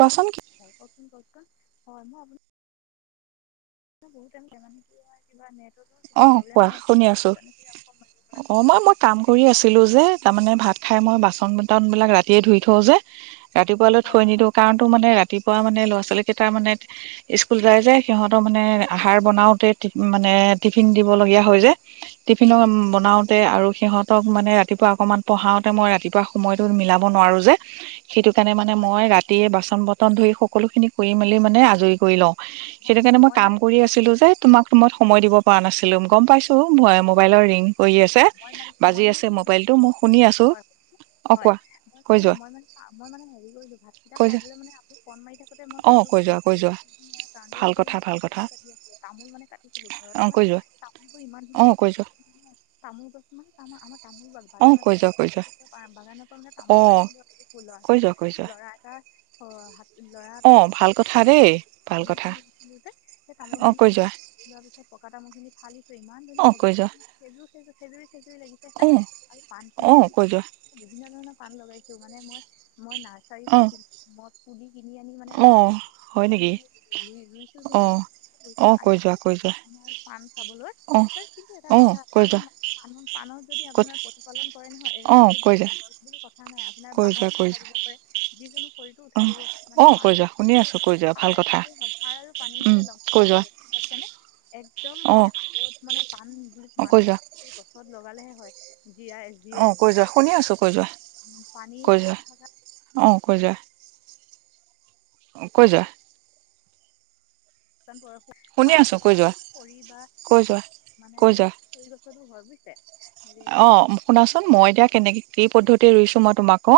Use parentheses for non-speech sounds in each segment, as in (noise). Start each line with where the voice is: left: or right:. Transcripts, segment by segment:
right: কোৱাচোন কি
left: হয় কওকচোন কওকচোন হয় মই আপুনি বহুট যন কি নিবা নেত।
right: অ কোৱা শুনি আছো
left: অলপ
right: অ মই মই কাম কৰি আছিলো যে
left: এই
right: তাৰমানানে ভাত খাই মই বাচন বতন বিলাক ৰাতিয়ে ধুই থওঁ যে ৰাতিপুৱালৈ
left: হয়
right: থৈ
left: হয় হয়
right: নিদিওঁ কাৰণ তো মানে ৰাতিপুৱা মানে ল'ৰা লৰা ছোৱালী কেইটাৰ মানে স্কুল যাই যায় যে সিহঁতৰ মানে আহাৰ বনাওতে মানে টিফিন দিব লগীয়া হয় যে কফিলং
left: হয়
right: বনাওঁতে আৰু সিহঁত মানে ৰাতিপুৱা অকনমান পঢ়াওতে মই ৰাতিপুৱা সময়তো মিলাব নোৱাৰো যে সেইটো কাৰণে মানে
left: হয়
right: মই ৰাতিয়ে বাছ ন বৰন ধুই সকলোখিনি কৰি মেলি মানে আজ আজৰি কৰি লওঁ,
left: হয়
right: সেইটো কাৰণে
left: হয়
right: মই ক
left: মানে কি
right: কৰি আছিলোঁ যে তোমাক সময় দিব নাছিলো গম পাইছো মই মোবাইলৰ ৰিং কৰি আছে
left: মছো মই
right: বাজি
left: মান
right: আছে
left: কি কৰি
right: মোবাইলটো মই শুনি আছোঁ অ কোৱা কৈ যোৱা
left: ম ম ভাতেইটা
right: কৈ
left: খাই মান আনি ফ মাৰি থাকোতে মই
right: অ
left: ফ
right: কৈ যোৱা কৈ যোৱা
left: মই তামোল
right: ভাল কথা ভাল কথা
left: কো তামোল মানে কাটি চিলো ঘৰত
right: অ
left: মানে
right: কৈ যোৱা
left: তোনোকো ইমান ধ
right: অ কৈ যোৱা
left: তামোল গছ মানে তাম আমাৰ তামোল
right: অ কৈ
left: বাগানতে
right: যোৱা কৈ যোৱা
left: বাগানৰ পৰা মানে
right: অ
left: তামোল পাৰিছিলো আ লৰা
right: কৈ
left: ছোৱালী
right: যোৱা কৈ যোৱা
left: লৰা এটা লৰা
right: অ
left: এটা গছ
right: ভাল কথা দেই ভাল
left: তামোল
right: কথা
left: পানি দিছিলো যে সেই তামোল
right: অ
left: খিনি
right: কৈ যোৱা
left: লোৱা পিছত পকা তামোল খিনি ফালিছো ইমান ধুনীয়া
right: অ কৈ যোৱা
left: লাগিছে। সেইযোৰ সেইৰ সেইটো লাগিছে হ
right: অ
left: আৰু পান
right: অ
left: খিনি যে
right: কৈ যোৱা
left: বিভিন্ন ধৰণৰ পান লগাই মানে মই মই নাৰ্চাৰীৰ
right: অ
left: পৰা মই পুুলি কিনি আনি মানে
right: অ
left: আনি
right: হয়
left: আ
right: নেকি
left: মই ৰুইছো যে
right: অ অ
left: ইমান
right: কৈ যোৱা
left: আহি
right: কৈ যোৱা
left: আমাৰ পাণ চাবলৈ
right: অ
left: ত কিন্তু এটা
right: অ
left: কথা
right: কৈ
left: পাণ
right: যোৱা
left: পাণত পাণত যদি
right: ক'ত
left: আপোনাৰ প্ৰতিপালন কৰে নহয়
right: অ
left: মানে
right: কৈ
left: এইডাল
right: যোৱা
left: গছ বুলি কথা নাই আপোনাৰ
right: কৈ যোৱা
left: বাহতো
right: কৈ
left: উঠাই
right: যোৱা
left: দিব পাৰে যিকোনো শৰীৰটো
right: অ
left: উঠাই দিব পাৰে মানে
right: অ কৈ যোৱা শুনি
left: প
right: আছোঁ কৈ যোৱা ভাল
left: সাৰ
right: কথা
left: হ'লে সাৰ আৰু পানী
right: উম
left: হলে লমে
right: কৈ
left: লমে
right: যোৱা
left: লাগে পাইছেনে এক একদম
right: অ
left: মানে আগত মানে পান প
right: কৈ
left: বান্ধে
right: যোৱা
left: গছত লগালেহে হয়। জীয়াই
right: অ
left: জিয়
right: কৈ যোৱা
left: জীয়াই
right: শুনি
left: থকাত
right: আছোঁ কৈ যোৱা
left: পানী
right: কৈ যোৱা
left: খাই থকা।
right: অ কৈ যোৱা কৈ যোৱা
left: কি বয়সৰ
right: শুনি
left: বাহ
right: আছো কৈ
left: বা
right: যোৱা
left: খৰি বা
right: কৈ যোৱা
left: মানে
right: কৈ যোৱা
left: খৰি গছো হয় বুজ
right: অ শুনাচোন মই এতিয়া কেনেকে কি পদ্ধতি ৰুইছো মই তোমাকো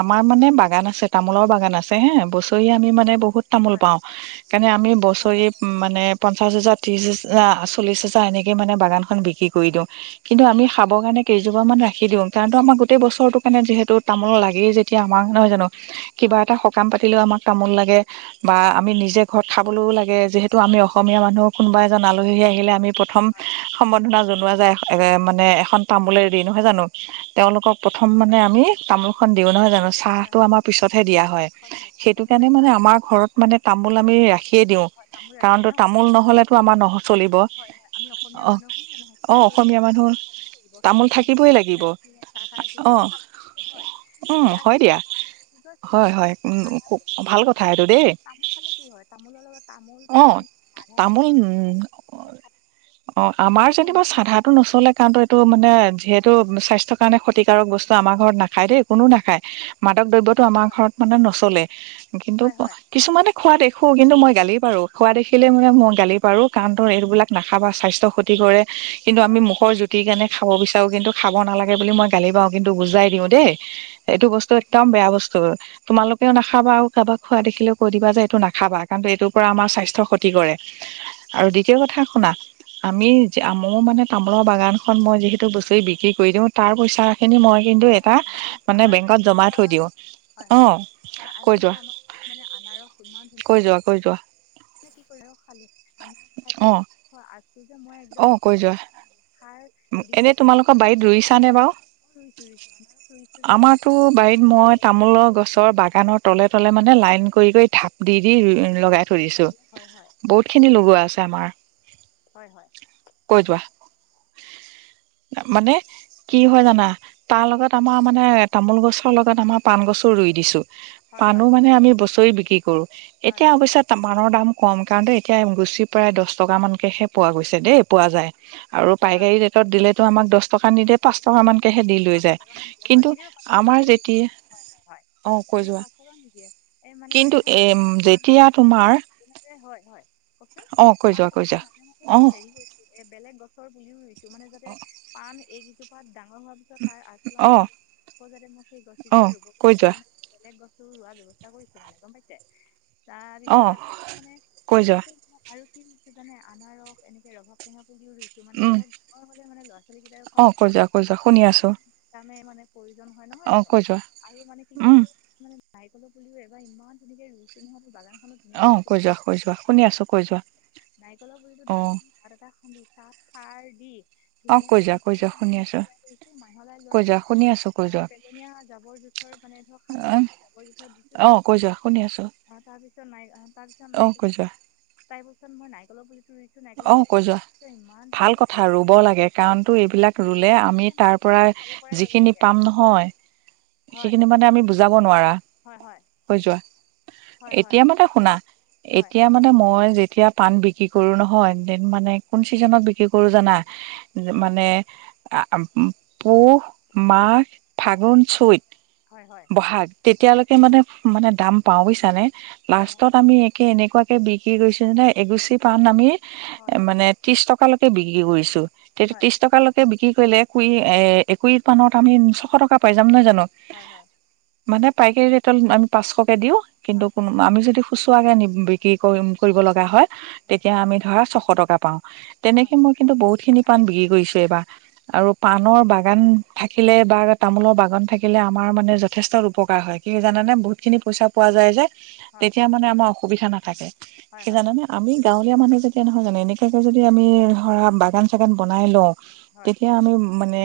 right: আমাৰ মানে বাগান আছে তামোলৰ বাগান আছে হে বছৰি আমি মানে বহুত বহুত তামোল
left: হয়
right: পাওঁ
left: হয় হয়
right: সেইকাৰণে আমি
left: হয়
right: বছৰি মানে পঞ্চাছ হাজাৰ ত্ৰিশ হাৰ চল্লিশ হাজাৰ এনেকে মানে বাগানখন বিক্ৰী কৰি দিওঁ। কিন্তু
left: হয়
right: আমি
left: হয়
right: খাব কাৰণে এজোপা মান ৰাখি দিওঁ কাৰণ আমাৰ গোটেই বছৰটো কাৰনে যিহেতু তামোল লাগেই যেতিয়া আমাক নহয় জানো কিবা
left: হয় হয় হয়
right: এটা সকাম পাতিলেও আমাক তামোল লাগে বা
left: হয়
right: আমি নিজে ঘৰত খাবলৈও লাগে। যিহেতু আমি
left: হয়
right: অসমীয়া মানুহক কোনোবা এজন আলহী আহিলে আমি প্ৰথম
left: হয়
right: সম্বৰ্ধনা জনাওঁ নোৱা যায়। এ', মানে এখন তামোলেৰে দি নহয় জানো? তেওঁলোকক প্ৰথম মানে
left: কওকচোন
right: আমি তামোল দিও নহয় জানো?
left: হয়
right: চাহটো
left: হয়
right: আমাৰ
left: হয় হয়
right: পিছতহে দিয়া হয় সেইটো কাৰণে মানে আমাৰ ঘৰত
left: তাৰ
right: মানে তামোল আমি ৰাখিয়েই দিওঁ
left: হয় হয় তামোল ৰাখে
right: কাৰণো
left: ন
right: তামোল নহ'লেতো আমাৰ নচলিব।
left: হয় হয় আমি অসমীয়া
right: অঁ',
left: মানুহ হয় নে নহয়
right: -
left: খাই
right: অঁ',
left: বৈ ভাত খাই, চাহ
right: লাগিব
left: খাই, খাবই
right: অ
left: খি (unintelligible)
right: উম হয়
left: আহ
right: দিয়া
left: ',
right: হয়
left: তামোল
right: হয় উম
left: আ
right: ভাল
left: ',
right: কথা এইটো দেই
left: তোল তামোল খালে কি
right: অ
left: হয় তামোলৰ
right: তামোল
left: লগত তামোল
right: অ
left: চাধা।
right: আমাৰ
left: থাকে
right: যেনিবা
left: ন
right: চাধা। নচলে কাৰণটো এইটো মানে। যিহেতু স্বাস্থ্য কাৰণে। প্ৰতিকাৰকস্তু আমাৰ ঘৰত ন (unintelligible) খাই দেই কোনো
left: হয়
right: নাখায় মাদক দ্ৰব্যতটো আমাৰ
left: হয়
right: ঘৰত মানে নচলে। কিন্তু
left: হয় হয়
right: কিছুমানে খোৱা দেখো। কিন্তু মই গালি পাৰো। খোৱা দেখিলে মানে ম গালি। পাৰ কাৰণ তো।
left: হয়
right: এইবিলাক নাখাবা স্বাস্থ্য, ক্ষতি কৰে। কিন্তু আমি
left: হয়
right: মুখৰ জুতিৰ কাৰণে। খাব বিচাৰোঁ কিন্তু খাব নালাগে বুলি মই গালি পাৰো। কিন্তু বুজাই দিওঁ দেই।
left: অঁ
right: এইটো
left: অঁ
right: বস্তু একদম বেয়া বস্তু তোমাল। ও ', নাখাবা আৰু কাৰোবাক খোৱা দেখিলেও কৈ দিবা যে এইটো নাখাবা কাৰণ এইটোৰ পৰা আমাৰ স্বাস্থ্য ক্ষতি কৰে আৰু দ্বিতীয় কথা শুনা আমি (unintelligible) মোৰ মানে তামোলৰ বাগানখন মই যিহেতু বছৰি বিক্ৰী কৰি দিওঁ। তাৰ পইচাখিনি মই কিন্তু। এটা
left: বাৰীত
right: মানে
left: আমাৰ
right: বেংকত জমা
left: বাৰীত
right: থৈ দিওঁ
left: হয়
right: অ
left: -হয়
right: কৈ
left: আ',
right: যোৱা
left: মানে আমাৰ বাৰীত মানে আনাৰক ইমান।
right: কৈ যোৱা কৈ যোৱা।
left: খেতি কৰিও খালোঁ। আনাৰস খাই লৈ
right: অ',
left: আছোঁ যে মই
right: - অ
left: একদম
right: ', কৈ
left: সাৰ
right: যোৱা।
left: দি
right: এনে তোমালোকৰ বাৰীত ৰুইছা নে বাৰু?
left: আকৌ ৰুইছোঁ ৰুইছোঁ আনাৰস ৰুইছোঁ যে
right: আমাৰতো বাৰীত মই তামোলৰ গছৰ বাগানৰ তলে তলে মানে। নে লাইন কৰি- কৰি থাপ দি- দি ৰুই। লগাই থৈদিছো
left: চাবলৈ হয় হয়
right: বহুত খিনি লগোৱা আছে। আমাৰ
left: হয় হয়
right: কৈ যোৱা? মানে কি হয় জানা? তাৰ
left: হয়
right: লগত আমাৰ মানে তামোল গছৰ লগত আমাৰ পাণ গছো ৰুই দিছোঁ।
left: হয়
right: পানো
left: হয়
right: মানে আমি বছৰি বিক্ৰী। কৰো।
left: হয়
right: এতিয়া
left: হয়
right: অৱশ্যে পাণৰ দাম। কম কাৰণ এতিয়া গুচি। প্ৰায় দহ টকা মানকেহে পোৱা গৈছে দেই, পোৱা যায়। আৰু
left: হয় হয়
right: পাইকাৰী ৰেটত দিলে ত আমাক দহ টকা নিদে পাঁচ টকা মন।
left: পাঁচ টকা মান দিয়ে হয়। কেতিয়াবা পাঁচ টকা
right: আমাৰ
left: নিদিয়ে
right: যেতিয়া
left: হয়-হয়-হয়,
right: অ কৈ
left: কেতিয়াবা
right: যোৱা
left: পাঁচ টকা নিদিয়ে এই মানে কি
right: কিন্তু
left: হয়
right: এ যেতিয়া তোমাৰ
left: হয়-হয়
right: অ কৈ
left: পাণ
right: যোৱা কৈ
left: তামোলৰ
right: যোৱা
left: মাজে-মাজে
right: অ
left: মই হেৰি হৈছো, এ বেলেগ গছৰ পুলিও ৰুইছো, মানে যাতে পাণ এইকেইজোপাত ডাঙৰ
right: অ
left: আজোৱানি, আকৌ যাতে ম সেই
right: অ
left: গছকেইজোপা ৰুব পৰা
right: কৈ যোৱা
left: সেইকাৰণে বেলেগ গছ তোৰ ৰোৱা ব্যৱস্থা কৰিছো মানে, গম পাইছে?
right: অ
left: তাৰপিছত এ মানে কি
right: কৈ যোৱা
left: হৈছে, আৰু কি আ অনাৰস এনেকে ৰবাৱ টেঙা পুলিও ৰুইছো মানে
right: উম
left: ধৰক মই মলৈ মানে ল'ৰা ছোৱালী কেইটাইো
right: অ
left: খাব
right: কৈ
left: তাত
right: যোৱা কৈ যোৱা শুনি আছো
left: মানে-মানে প্ৰয়োজন হয় নহয়
right: অ
left: জানো?
right: কৈ যোৱা
left: আৰু মানে কি
right: উম
left: কৈছে মে নাইকলৰ পোলিও এবাৰ ইমান ধুনীয়াকৈ ৰুইছো নহয় মোৰ বাগান ধুনীয়াকে
right: অ
left: ৰুইছো
right: কৈ যোৱা কৈ যোৱা শুনি আছো কৈ যোৱা
left: নাৰিকলৰ পুলিটো
right: অ
left: দাঙৰ গাত এটা খান্দি চাত সাৰ দি
right: অ কৈ
left: ধুনীয়াকৈ
right: যোৱা কৈ যোৱা শুনি আছো
left: মাহলাই লোৱা
right: কৈ যোৱা
left: দিছো।
right: শুনি আছো কৈ
left: আহ
right: যোৱা
left: পেলনীয়া জাবৰ জোথৰ মানে ধৰ শাক
right: অ
left: পাচ জাবৰ জোথৰ দিছো
right: অ কৈ যোৱা শুনি আছো
left: আহ তাৰ পিছত ি নাই তাৰ পিছত
right: অ
left: নাইক
right: কৈ যোৱা
left: তাই (unintelligible) মই নাৰিকলৰ পুলি নাৰলৰ
right: অ
left: পুলিটো
right: কৈ যোৱা
left: ৰুইছোঁ, ইমান
right: ভাল
left: ধুনীয়াকে
right: কথা
left: ৰুইছোঁ
right: ৰুব লাগে
left: নহয় চাগে চাৰি (unintelligible) পৰাই
right: যি
left: যাব
right: খিনি
left: চাগে
right: পাম নহয়, হি
left: হয়
right: খিনি আমি মানে বুজাব নোৱাৰা।
left: হয় হয়
right: কৈ যোৱা,
left: হয় হয়
right: এতিয়া মানে শুনা,
left: হয়
right: এতিয়া মানে মই যেতিয়া পাণ বিক্ৰী কৰো নহয় হয় দেন মানে কোন চিজনত বিক্ৰী কৰো জানা?
left: হয়
right: মানে পুহ মাঘ ফাগুন চত
left: হয়
right: বহাগ তেতিয়ালৈকে মানে মানে দাম পাওঁ বুজিছানে।
left: হয় হয় হয়
right: লাষ্টত আমি একে এনেকে এনেকুৱাকে বিকি গৈছে যে নে এগুচি পাণ আমি
left: হয়
right: মানে ত্ৰিশ টকা তকাকে বিক্ৰী কৰিছো তেতিয়া ত্ৰিশ টকালৈকে বিক্ৰী লে কুই এ একুই পানত আমি ছশ টকা পাই যাম নহয় জানো ন
left: হয় হয় হয় হয় হয়
right: মানে পাইকাৰী ৰেটত আমি পাঁচশ দিওঁ কিন্তু কোনো আমি যদি খুচুৰা কে নি বিক্ৰী কৰিব লগা হয় তেতিয়া আমি বা ছশ টকা পাওঁ তেনেকে মই কিন্তু বহুত খিনি পান বিক্ৰী কৰিছো এইবাৰ আৰু পাণৰ বাগান থাকিলে বা তামোলৰ বাগান থাকিলে আমাৰ মানে যথেষ্ট উপকাৰ হয় কি জানানে বহুত খিনি পইচা পোৱা যায় যে তেতিয়া মানে আমাৰ অসুবিধা নাথাকে থাকে
left: হয়
right: কি জানানে আমি গাঁৱলীয়া মানুহ তেতিয়া নহয় জানো (unintelligible) এনেকাকৈ যদি আমি ধৰা বাগান চাগান বনাই লওঁ
left: হয়
right: তেতিয়া আমি মানে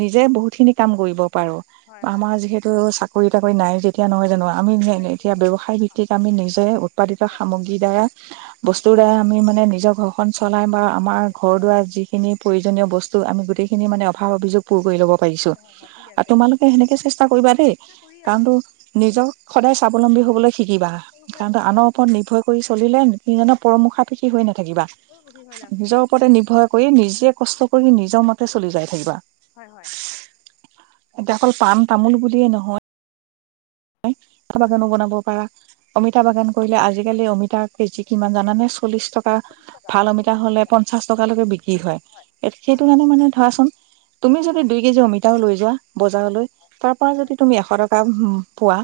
right: নিজে বহুত খিনি কাম কৰিব পাৰো
left: হয় হয়
right: আমাৰ যিহেতু চা কৰি তাকৰি নাই তেতিয়া নহয় জানো আমি এতিয়া ব্যৱসায় ভিত্তিক আমি নিজে উৎপাদিত সামগ্ৰীৰ দ্বাৰা
left: আমি
right: বস্তুৰ দ্বাৰা আমি নিজৰ ঘৰখন চলাই বা আমাৰ ঘৰ দুৱাৰ যিখিনি প্ৰয়োজনীয় বস্তু আমি গোটেইখিনি মানে অভাৱ অভিযোগ পুৰ কৰি ল'ব পাৰিছো
left: হয় হয় ঠিক
right: আৰু
left: আছে
right: তোমালোকে সেনেকে চেষ্টা কৰিবা দেই
left: চেষ্টা কৰি
right: কাৰণটো
left: আছোঁ তেনেকে
right: নিজক সদায় স্বাৱলম্বী হবলৈ শিকিবা
left: সৰু সুৰা
right: কাৰণ আনৰ ওপৰত নিৰ্ভয় কৰি চলিলে নিজনৰ পৰমৰ্শা নাথাকিবা
left: দোকানৰ বহি হৈ লাভ নাই
right: নিজৰ ওপৰতে নিৰ্ভৰ কৰি নিচ নিজে কষ্ট কৰি নিজৰ মতে চলি যাই থাকিবা
left: হয় হয়
right: এতিয়া অকল পাণ তামোল বুলিয়ে নহয় চাবাগানো বনাব পাৰা অমিতা বাগান কৰিলে আজিকালি অমিতা কেজি কিমান জানানে চল্লিশ টকা
left: চল্লিছ টকা
right: ভাল অমিতা
left: চল্লিছ
right: হলে
left: টকা
right: পঞ্চাশ টকালৈকে বিক্ৰী হয়
left: হয়
right: সেইটো
left: হয়
right: কাৰণে মানে ধৰাচোন তুমি
left: হয়
right: যদি দুই কেজি অমিতাও লৈ যোৱা বজাৰলৈ তাৰ
left: হয়
right: পৰা
left: হয়
right: যদি তুমি এশ টকা উ পোৱা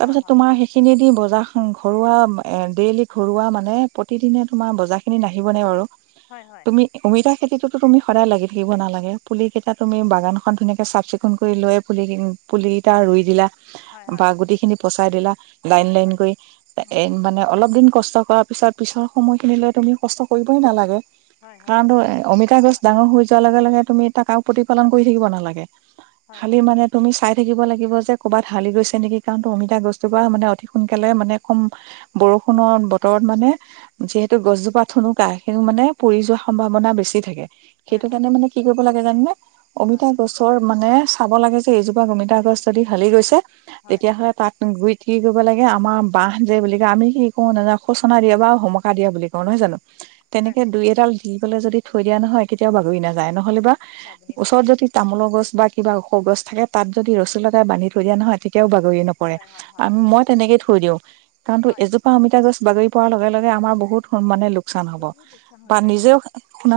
right: তাৰ
left: হয়
right: পিছত
left: হয়
right: তোমাৰ সেইখিনিয়ে দি বজাৰখন ঘৰুৱা ডেইলি ঘৰুৱা মানে প্ৰতিদিনে তোমাৰ বজাৰখিনি নাহিবনে বাৰু
left: হয় হয় হয়
right: তুমি অমিতা খেতিতো তুমি সদায় লাগি থাকিব নালাগে পুলি কেইটা তুমি বাগানখন ধুনীয়াকে চাফ চিকুণ কৰি লৈ পুলি কেইটা ৰুই দিলা
left: হয় হয়
right: বা গুটি খিনি পচ। চলা (unintelligible) লাইন
left: হয়
right: লাইন
left: হয়
right: কৈ
left: উম,
right: এ মানে অলপ দিন কষ্ট। কষ্ট কৰাৰ পিছত পিছৰ সময়খিনিলৈ তুমি, কষ্ট কৰিবই নালাগে।
left: হয় হয়
right: কাৰণ তো অমিতা গছ ডাঙৰ হৈ যোৱাৰ লগে লগে তুমি তাকও প্ৰতিপালন। কৰি থাকিব নালাগে।
left: হয়
right: খালি
left: হয়
right: মানে তুমি চাই থাকিব লাগিব। লাগিব যে ক'ৰবাত হালি গৈছে। নেকি কাৰণটো অমিতা গছজোপা মানে অধিক সোনকালে মানে কম বৰষুণত বতৰত মানে যিহেতু গছজোপা থুনুকা, সেই মানে পুৰি যোৱাৰ সম্ভাৱনা বেছি থাকে।
left: হয়
right: সেইটো
left: হয়
right: কাৰণে মানে কি কৰিব লাগে। যানে (unintelligible)
left: হয়
right: অমিতা গছৰ মানে। চাব লাগে যে এইজোপা অমিতা গছ যদি হালি গৈছে।
left: হয়
right: তেতিয়াহ'লে তাত। গুৰিত কি কৰিব লাগে আমাৰ বাহ যে বুলি কয় আমি কি কৰো ন সোচনা দিয়া বা হমকা দিয়া বুলি কওঁ নহয় জানো?
left: হয়
right: তেনেকে
left: হয়
right: দুই এডাল দি। যদি থৈ দিয়া নহয় কেতিয়াও বাগৰি নাযায়। নহ'লে বা
left: আপুনি হয়
right: ওচৰত যদি তামোলৰ গছ বা। কিবা ওখ গছ থাকে তাত যদি ৰচি লগাই বান্ধি থৈ দিয়া নহয় তেতিয়া। তেতিয়াও বাগৰি নাযায়। নপৰে,
left: হয় হয় হয়
right: ম‌ই তেনেকেই থৈ দিওঁ কাৰনটো
left: হয়
right: এজোপা অমিতা গছ বাগৰি। পৰা লগে লগে। আমাৰ বহুত মানে লোকচান হব,
left: বহুত লোকচান হৈ
right: বা
left: পৰে
right: নিজ
left: কিন্তু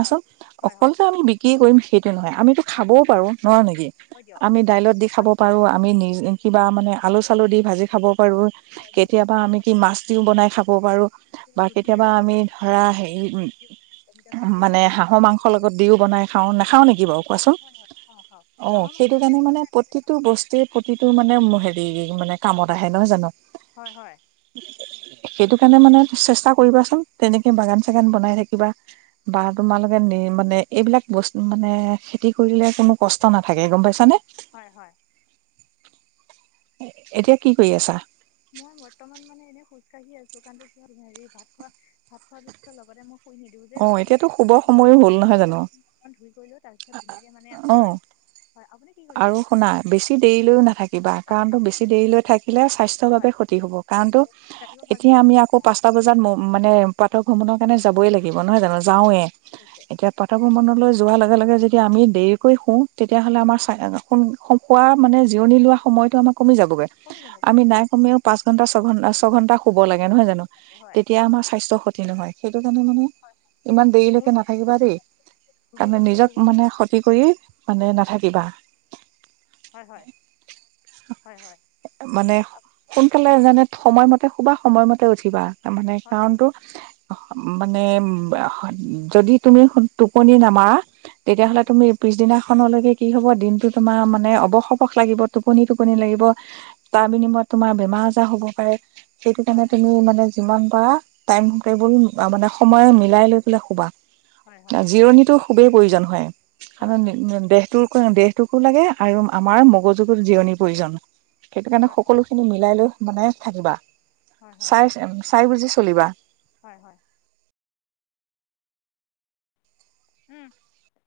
left: হয় হয়
right: অকল
left: হয়
right: যে আমি বিক্ৰী কৰিম সেইটো নহয় আমিতো। খাবও পাৰোঁ নহয় নেকি।
left: হয় দিয়ক
right: আমি দাইলত দি খাব পাৰোঁ আমি নিজে। কিবা মানে আলু চালু দি ভাজি খাব পাৰোঁ, কেতিয়াবা আমি কি মাছ দিও বনাই খাব পাৰোঁ। বা
left: ৰুটি
right: কেতিয়াবা
left: ৰুটি
right: আমি ধৰা হেৰি
left: অমিতা চব্জি
right: মানে
left: বনাই
right: হাঁহৰ মাংসৰ লগত দিও বনাই খাওঁ নাখাওঁ নেকি বাৰু কোৱাচোন?
left: খাওঁ খাওঁ
right: অ
left: হাঁহৰ মাংস
right: সেইটো কাৰণে মানে প্ৰতিটো বস্তুৱে প্ৰতিতো। তটো মানে হেৰি মানে কামত আহে নহয় জানো?
left: হয় হয়
right: সেইটো সেইকাৰণে মানে চেষ্টা কৰিবাচোন, তেনেকে বাগান চাগান বনাই থাকিবা বা তোমালোকে নি মানে এইবিলাক বস্তু মানে খেতি কৰিলে কোনো কষ্ট নাথাকে গম পাইছানে?
left: হয় হয়।
right: এতিয়া কি কৰি আছা।
left: মই বৰ্তমান মানে এনেই খোজ কাঢ়ি আছো। কাৰণ তো কি হ'ল হেৰি ভাত খোৱা ভাত খোৱাৰ পিছত লগতে মোক।
right: অ এতিয়াতো শুভ সময়ো হ'ল নহয় জানো
left: অকণমান ধুই কৰি লৈ তাৰপিছত ধুনীয়াকৈ মানে
right: অ
left: আছোঁ আৰু হয় আপুনি কি কৰি
right: আৰু
left: আছে
right: শুনা বেছি দেৰিলৈও নাথাকিবা
left: আপুনি
right: কাৰণো
left: আপুনি কি
right: বেছি দেৰিলৈ থাকিলে স্বাস্থ্য স ভাৱে
left: হয়
right: ক্ষতি হব
left: ঠিক
right: কাৰণো
left: ৰাতিপুৱা ফাৰ্ষ্ট
right: এতিয়া
left: টাইম
right: আমি আকৌ পাঁচটা বজাত মানে পাঠক ভ্ৰমণৰ কাৰণে যাবই লাগিব। দিব নহয় জানো যাওঁৱে
left: হৈছে
right: এতিয়া পথাবোৰ মনলৈ যোৱাৰ লগে লগে য আমি দেৰিকৈ শুওঁ তেতিয়াহ'লে আমাৰ খোৱা মানে জিৰণি লোৱা সময়তটো আমাক কমি যাবগৈ
left: কমি যাব কমি
right: আমি
left: যাব
right: নাই কমেও পাঁচ ঘন্টা ছঘন্টা ছয়ঘন্টা শুব লাগে নহয় জানো
left: হয়
right: তেতিয়া আমাৰ স্বাস্থ্যৰ ক্ষতি নহয় সেইটো কাৰণে মানে ইমান
left: মোৰ
right: দেৰিলৈকে নাথাকিবা দেই
left: দুৰ্বল
right: কাৰণে
left: অনুভৱ
right: নিজক
left: হ'ব
right: মানে ক্ষতি কৰি মানে নাথাক কিবা
left: হয় হয় হয় হয়
right: মানে সোনকালে জানে সময়মতে শুবা সময়মতে উঠিবা। মানে কাৰণতটো মানে উ যদি তুমি টোপনি নামাৰা
left: হয়
right: তেতিয়াহ'লে
left: হয়
right: তুমি পিছদিনা কি হব দিনতটো তোমাৰ মানে অবস অবস লাগিব টোপনি টোপনি লাগিব তাৰ বিনিময়ত তোমাৰ বেমাৰ আজাৰ হব পাৰে। সেইটো
left: হয়
right: কাৰণে
left: হয়
right: তুমি মানে। যিমান পাৰা টাইম টেবুল মানে সময়ো মিলাই লৈ পেলাই শুবা
left: হয় হয়
right: জিৰণিটো খুবেই প্ৰয়োজন হয়
left: হয়
right: খান
left: হয়
right: দেহটোৰ দেহটোকো লাগে আৰু আমাৰ মগজুকত জিৰণিৰ প্ৰয়োজন। সেইটো কাৰণে
left: হয়
right: সকলো খিনি মিলাই লৈ মানে থাকিবা।
left: হয় হয়
right: চাই চাই বুজিছু চলিবা
left: হয় হয়। উম।